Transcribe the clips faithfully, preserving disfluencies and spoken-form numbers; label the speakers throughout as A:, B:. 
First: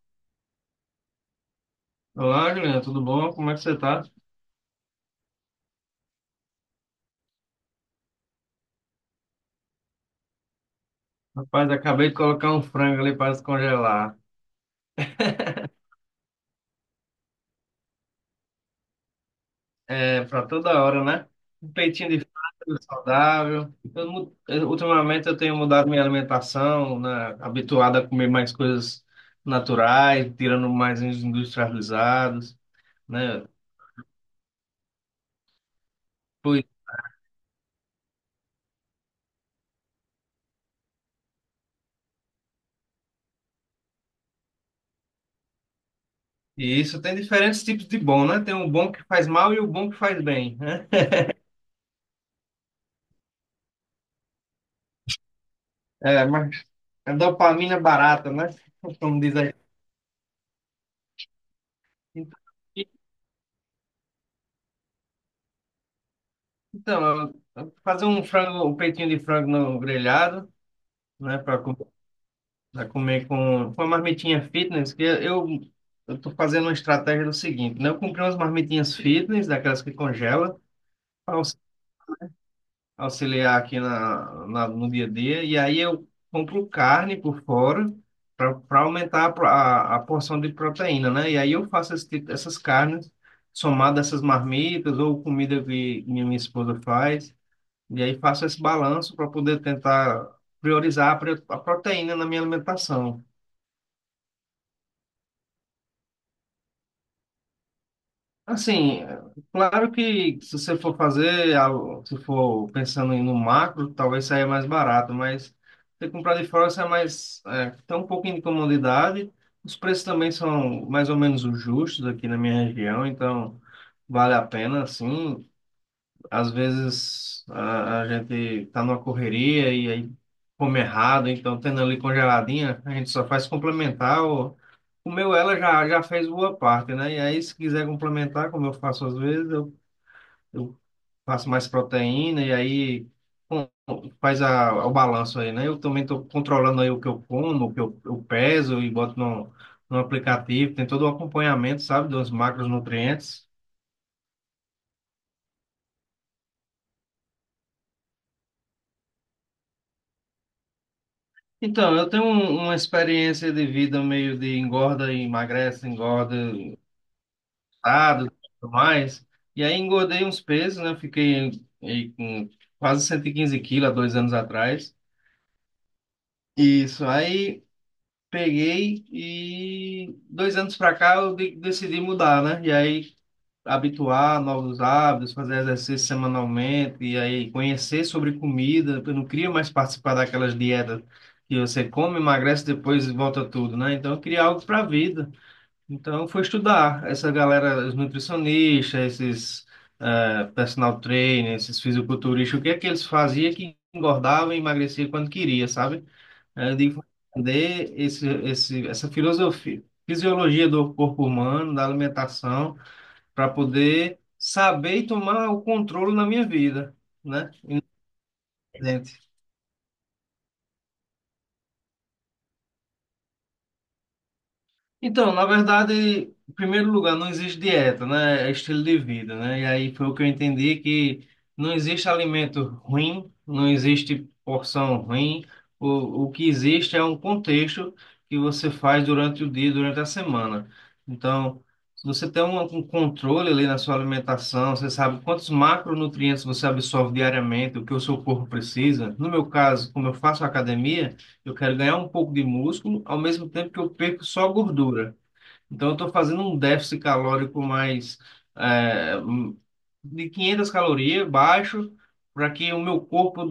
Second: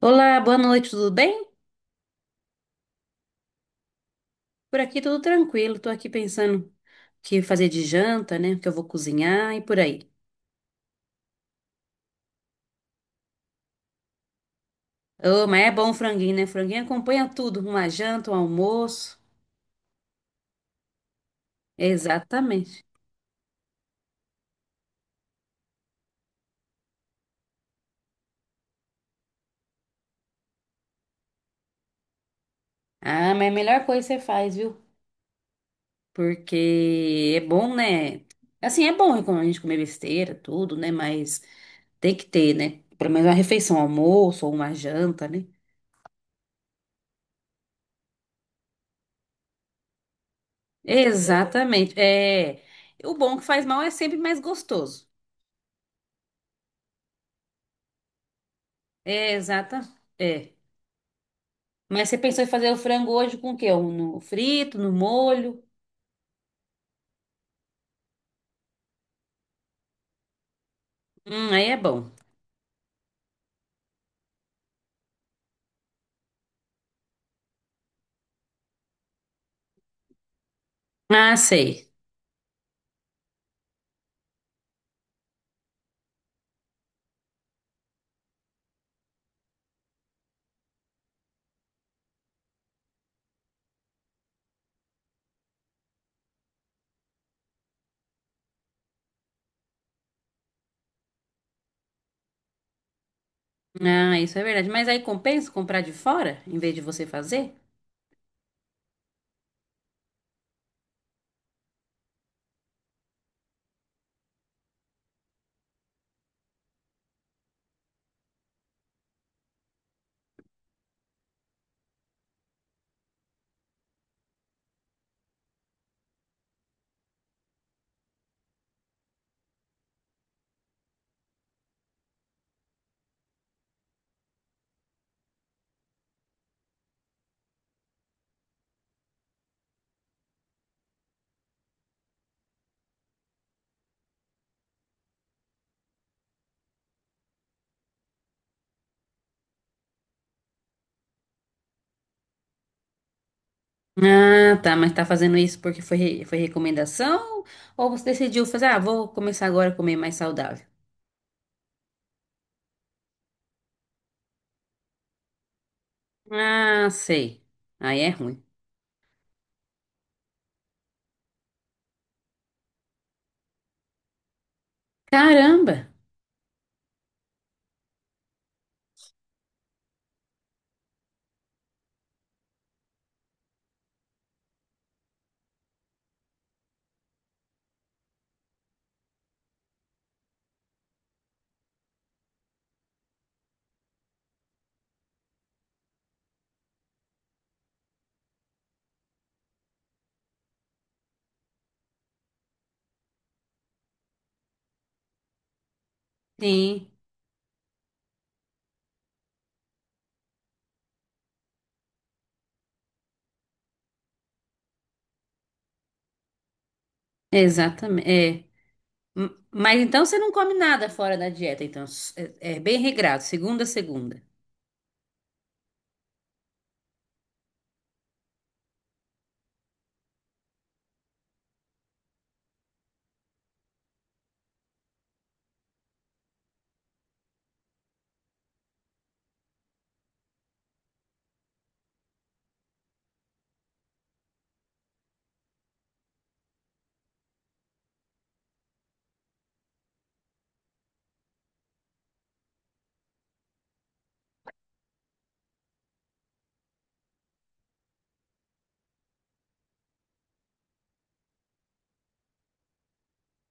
A: Olá, boa noite, tudo bem?
B: Olá, Juliana, tudo bom? Como é que você tá?
A: Por aqui tudo tranquilo, tô aqui pensando o que fazer de janta, né? O que eu vou cozinhar e por aí.
B: Rapaz, acabei de colocar um frango ali para descongelar.
A: Oh, mas é bom o franguinho, né? Franguinho acompanha tudo, uma janta, um almoço.
B: É, para toda hora, né? Um peitinho de frango
A: Exatamente.
B: saudável. Eu mu- eu- ultimamente eu tenho mudado minha alimentação, né? Habituado a comer mais coisas naturais, tirando mais os industrializados,
A: Ah, mas
B: né?
A: é a melhor coisa que você faz, viu?
B: Pois,
A: Porque é bom, né? Assim, é bom quando a gente comer besteira, tudo, né? Mas tem que ter, né? Pelo menos uma refeição, um almoço ou uma janta, né?
B: e isso tem diferentes tipos de bom, né? Tem o bom que faz mal e o bom que faz bem, né?
A: Exatamente. É, o bom que faz mal é sempre mais gostoso.
B: É, mas é dopamina barata, né? Como
A: É,
B: diz
A: exata. É. Mas você pensou em fazer o
B: aí.
A: frango hoje com o quê? Um No frito, no molho?
B: Então, eu- eu fazer um frango, um peitinho de frango no grelhado, né,
A: Hum,
B: para
A: aí é bom.
B: comer com, com uma marmitinha fitness, que eu eu tô fazendo uma estratégia do seguinte, né? Eu comprei umas marmitinhas fitness, daquelas que congela,
A: Ah,
B: para
A: sei.
B: auxiliar aqui na, na- no dia a dia, e aí eu compro carne por fora para aumentar a, pro- a, a porção de proteína, né? E aí eu faço esse tipo- essas carnes somadas a essas marmitas ou comida que minha, minha esposa faz. E aí faço esse balanço para poder tentar priorizar a pre- a proteína na minha alimentação.
A: Ah, isso é verdade. Mas aí compensa comprar de fora, em vez de você fazer?
B: Assim, é, claro que se você for fazer, algo- se for pensando em no macro, talvez saia mais barato, mas se comprar de fora, sai mais, é, tem um pouquinho de comodidade. Os preços também são mais ou menos os justos aqui na minha região, então vale a pena, assim. Às vezes a, a gente tá numa correria e aí come errado, então tendo ali congeladinha, a gente só faz complementar. Ou, comeu ela já, já fez boa parte, né? E aí, se quiser complementar, como eu faço às vezes, eu, eu faço mais proteína e aí com- faz a, o balanço aí, né? Eu também estou controlando aí o que eu como, o que eu, eu peso e boto no, no aplicativo, tem todo o acompanhamento, sabe, dos macronutrientes.
A: Ah, tá. Mas tá fazendo isso porque foi, re- foi recomendação? Ou você decidiu fazer, ah, vou começar agora a comer mais saudável?
B: Então, eu tenho um- uma experiência de vida meio de engorda e emagrece, engorda,
A: Ah, sei. Aí é
B: estado,
A: ruim.
B: tudo mais. E aí engordei uns pesos, né? Fiquei aí com quase cento e quinze quilos há dois anos atrás.
A: Caramba!
B: Isso, aí peguei e dois anos pra cá eu de- decidi mudar, né? E aí habituar a novos hábitos, fazer exercício semanalmente e aí conhecer sobre comida. Eu não queria mais participar daquelas dietas que você come, emagrece, depois volta tudo, né? Então eu queria algo para a vida. Então eu fui estudar essa galera, os nutricionistas, esses eh, personal trainers, esses fisiculturistas, o que é que eles faziam que engordava e emagrecia quando queria, sabe? Aí eu
A: Sim,
B: digo, vou entender esse, esse, essa filosofia, fisiologia do corpo humano, da alimentação para poder saber e tomar o controle na minha vida, né,
A: exatamente. É.
B: gente?
A: M- Mas então você não come nada fora da dieta, então. S- É, é bem regrado, segunda a segunda.
B: Então, na verdade, em primeiro lugar, não existe dieta, né? É estilo de vida, né? E aí foi o que eu entendi que não existe alimento ruim, não existe porção ruim. O, o que existe é um contexto que você faz durante o dia, durante a semana. Então, se você tem um, um controle ali na sua alimentação, você sabe quantos macronutrientes você absorve diariamente, o que o seu corpo precisa. No meu caso, como eu faço academia, eu quero ganhar um pouco de músculo, ao mesmo tempo que eu perco só gordura. Então, eu estou fazendo um déficit calórico mais é, hum, de quinhentas calorias, baixo, para que o meu corpo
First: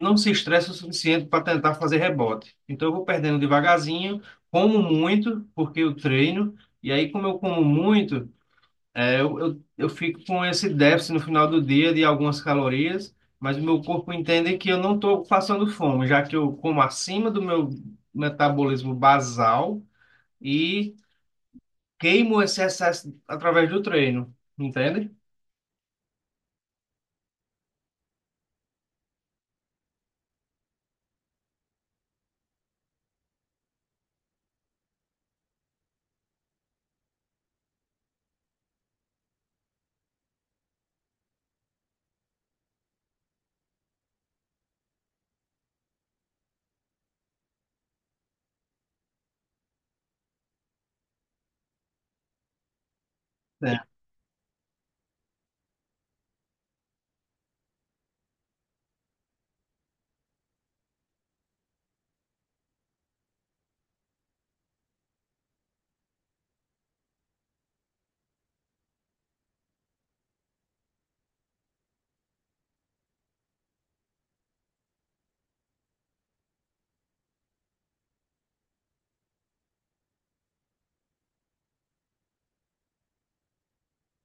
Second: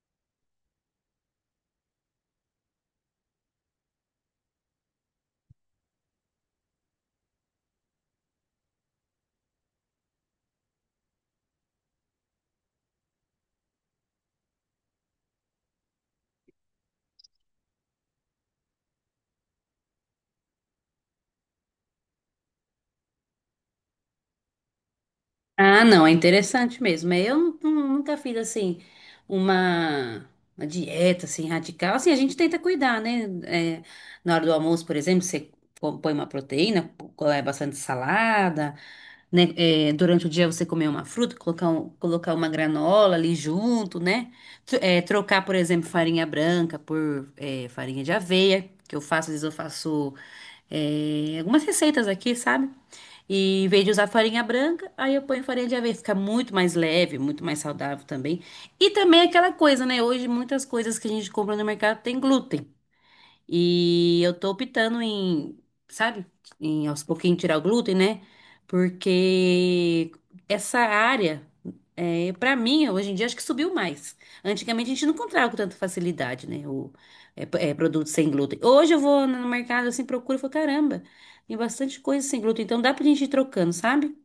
B: não se estresse o suficiente para tentar fazer rebote. Então, eu vou perdendo devagarzinho, como muito, porque eu treino, e aí, como eu como muito. É, eu, eu, eu fico com esse déficit no final do dia de algumas calorias, mas o meu corpo entende que eu não estou passando fome, já que eu como acima do meu metabolismo basal e queimo esse excesso através do treino, entende?
A: Ah, não, é interessante mesmo. É, eu nu- nu- nunca fiz assim uma, uma dieta assim radical. Assim, a gente tenta cuidar, né? É, na hora do almoço, por exemplo, você co- põe uma proteína, co- é bastante salada, né? É, durante o dia você comer uma fruta, colocar, um- colocar uma granola ali junto, né? Tro- é, trocar, por exemplo, farinha branca por, é, farinha de aveia, que eu faço, às vezes eu faço, é, algumas receitas aqui, sabe? E em
B: É,
A: vez de usar farinha branca, aí eu ponho farinha de aveia, fica muito mais leve, muito mais saudável também. E também é aquela coisa, né? Hoje muitas coisas que a gente compra no mercado tem glúten. E eu tô optando em, sabe, em aos pouquinhos tirar o glúten, né? Porque essa área, é, para mim, hoje em dia, acho que subiu mais. Antigamente a gente não encontrava com tanta facilidade, né? O, é, p- é, produto sem glúten. Hoje eu vou no mercado assim, procuro e falo, caramba, tem bastante coisa sem glúten, então dá pra gente ir trocando, sabe?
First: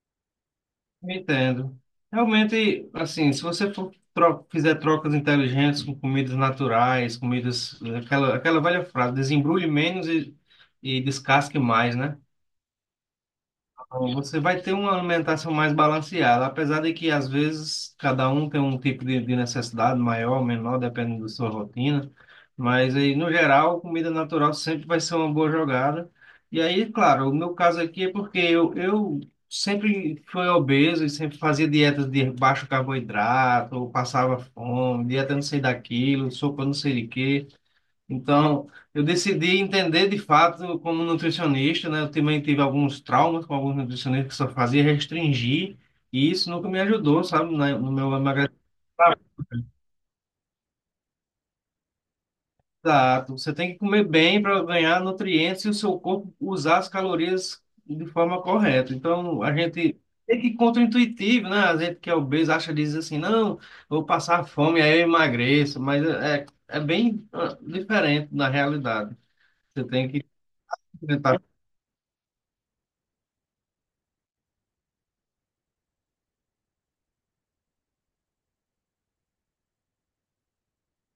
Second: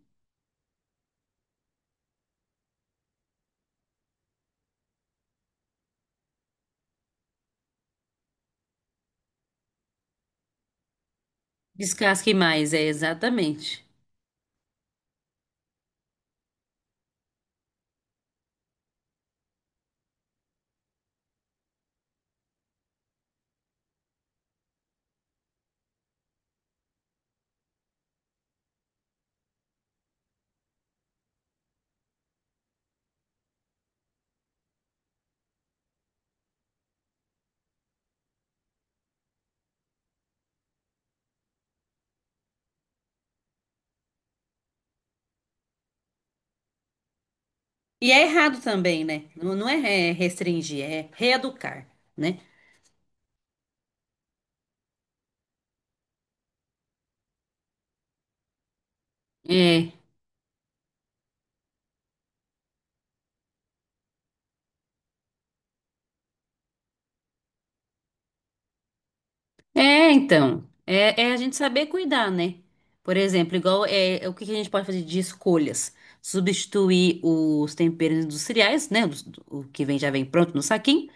B: entendo. Realmente, assim, se você for, tro fizer trocas inteligentes com comidas naturais, comidas, aquela, aquela velha frase, desembrulhe menos e, e descasque mais, né?
A: Descasque mais, é, exatamente.
B: Você vai ter uma alimentação mais balanceada, apesar de que às vezes cada um tem um tipo de, de necessidade maior, menor, dependendo da sua rotina. Mas aí, no geral, comida natural sempre vai ser uma boa jogada. E aí, claro, o meu caso aqui é porque eu, eu sempre fui obeso e sempre fazia dietas de baixo carboidrato, ou passava fome, dieta não sei daquilo, sopa não sei de quê. Então, eu decidi entender de fato como nutricionista, né? Eu também tive alguns traumas com alguns nutricionistas que só fazia restringir, e isso nunca me ajudou, sabe, na- no
A: E
B: meu
A: é
B: emagrecimento.
A: errado também, né? Não, não é é, restringir, é reeducar, né?
B: Exato. Você tem que comer bem para ganhar nutrientes e o seu corpo usar as calorias de forma correta. Então, a gente é que contraintuitivo, né? A gente que é obeso acha, diz assim, não, vou passar fome, aí eu emagreço, mas é, é bem ah, diferente na realidade. Você tem
A: É,
B: que
A: então, é, é, a gente saber cuidar, né? Por exemplo, igual é, é, o que que a gente pode fazer de escolhas? Substituir os temperos industriais, né? Os- O que vem, já vem pronto no saquinho,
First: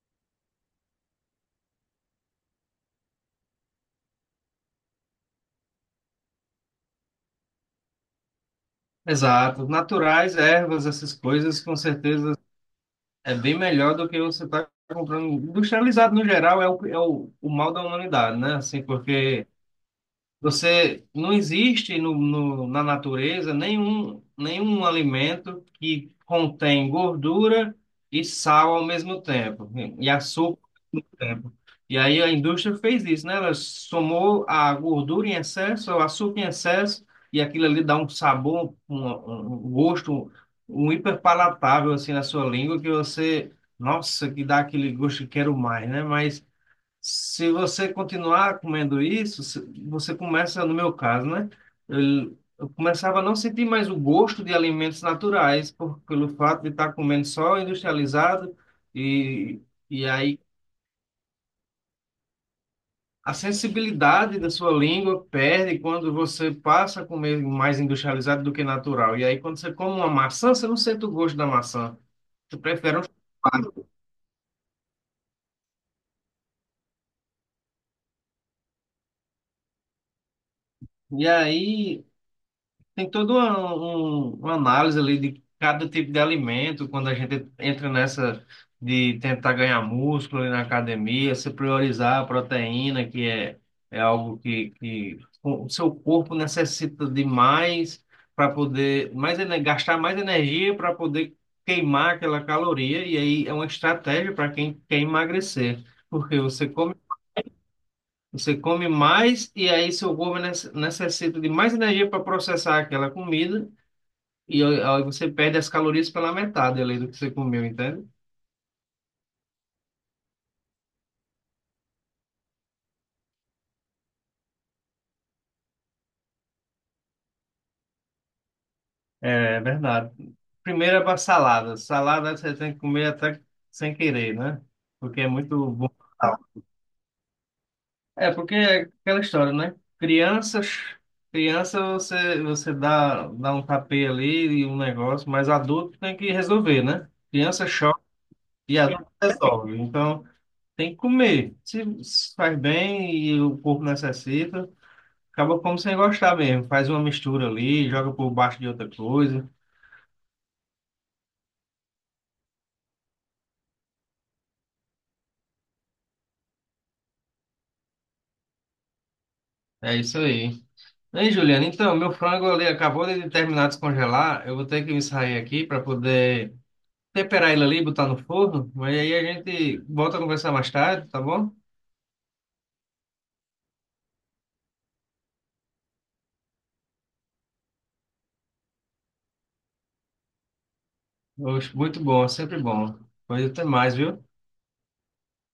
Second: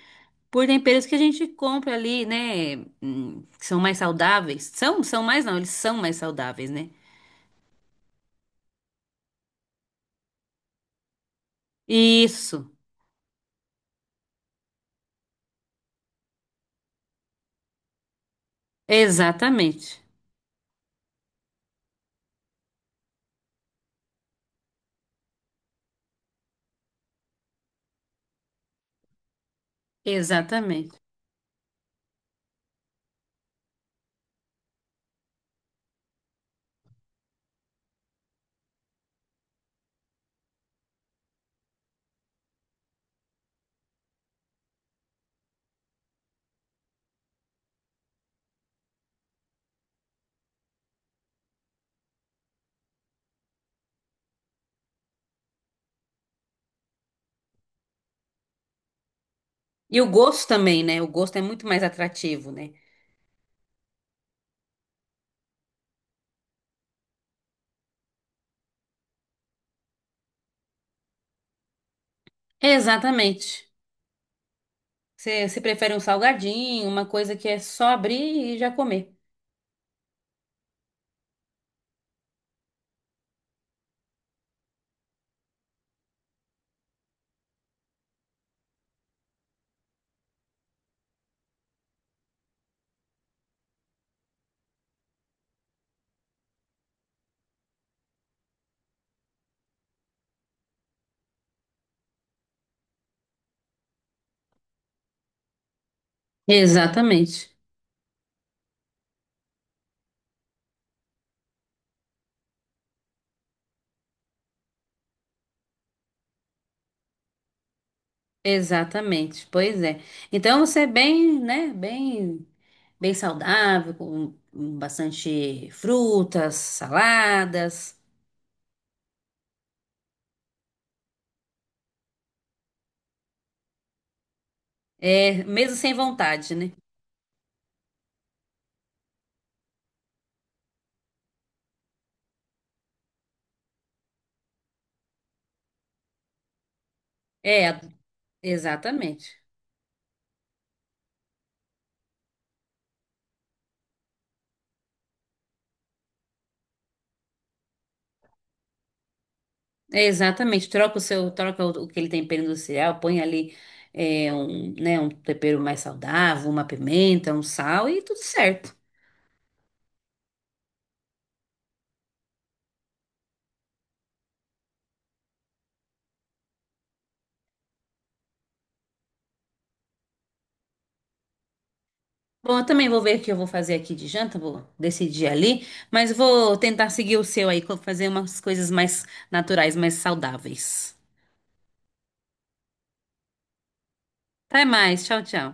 A: por temperos que a gente compra ali, né? Hum, que são mais saudáveis. São, são mais, não, eles são mais saudáveis, né?
B: exato. Naturais, ervas, essas coisas, com certeza
A: Isso,
B: é bem melhor do que você está comprando. Industrializado, no geral, é o, é o, o mal da humanidade, né? Assim, porque
A: exatamente,
B: você não existe no, no, na natureza nenhum, nenhum alimento que contém gordura e sal ao mesmo tempo, e açúcar
A: exatamente.
B: tempo. E aí a indústria fez isso, né? Ela somou a gordura em excesso, o açúcar em excesso, e aquilo ali dá um sabor, um, um um gosto, um hiperpalatável assim na sua língua que você, nossa, que dá aquele gosto que quero mais, né? Mas se você continuar comendo isso, se- você começa, no meu caso, né? Eu, eu começava a não sentir mais o gosto de alimentos naturais por, pelo fato de estar comendo só industrializado e
A: E
B: e
A: o
B: aí
A: gosto também, né? O gosto é muito mais atrativo, né?
B: a sensibilidade da sua língua perde quando você passa a comer mais industrializado do que natural. E aí, quando você come uma maçã, você não sente o gosto da maçã. Você prefere um
A: Exatamente.
B: chocado.
A: Você, você prefere um salgadinho, uma coisa que é só abrir e já comer.
B: E aí, tem toda uma, um- uma análise ali de cada tipo de alimento, quando a gente entra nessa de tentar ganhar músculo ali na academia, se priorizar a proteína, que é, é algo que, que o seu corpo necessita de mais para poder mais, ene- gastar mais energia para poder queimar aquela caloria, e aí é uma estratégia para quem quer emagrecer, porque você come
A: Exatamente.
B: você come mais e aí seu corpo nece- necessita de mais energia para processar aquela comida e aí você perde as calorias pela metade ali do que você comeu, entende?
A: Exatamente. Pois é. Então você é bem, né, bem, bem saudável, com com bastante frutas, saladas,
B: É verdade. Primeiro é para salada. Salada você tem que comer até sem querer, né? Porque é
A: é,
B: muito
A: mesmo
B: bom.
A: sem vontade, né?
B: É porque é aquela história, né? Crianças, criança você você dá dá um tapê ali e um negócio, mas adulto tem que resolver, né? Criança
A: É,
B: chora e adulto
A: exatamente.
B: resolve. Então tem que comer. Se se faz bem e o corpo necessita. Acaba como sem gostar mesmo. Faz uma mistura ali, joga por baixo de outra coisa.
A: É, exatamente. Troca o seu, troca o, aquele tempero industrial, põe ali, é, um, né, um tempero mais saudável, uma pimenta, um sal e tudo certo.
B: É isso aí. Ei, Juliana, então, meu frango ali acabou de terminar de descongelar. Eu vou ter que me sair aqui para poder temperar ele ali, e botar no forno. Mas aí a gente volta a conversar mais tarde, tá bom?
A: Bom, eu também vou ver o que eu vou fazer aqui de janta, vou decidir ali, mas vou tentar seguir o seu aí, co- fazer umas coisas mais naturais, mais saudáveis.
B: Oxe, muito bom, sempre bom. Pois até mais, viu?
A: Até mais, tchau, tchau.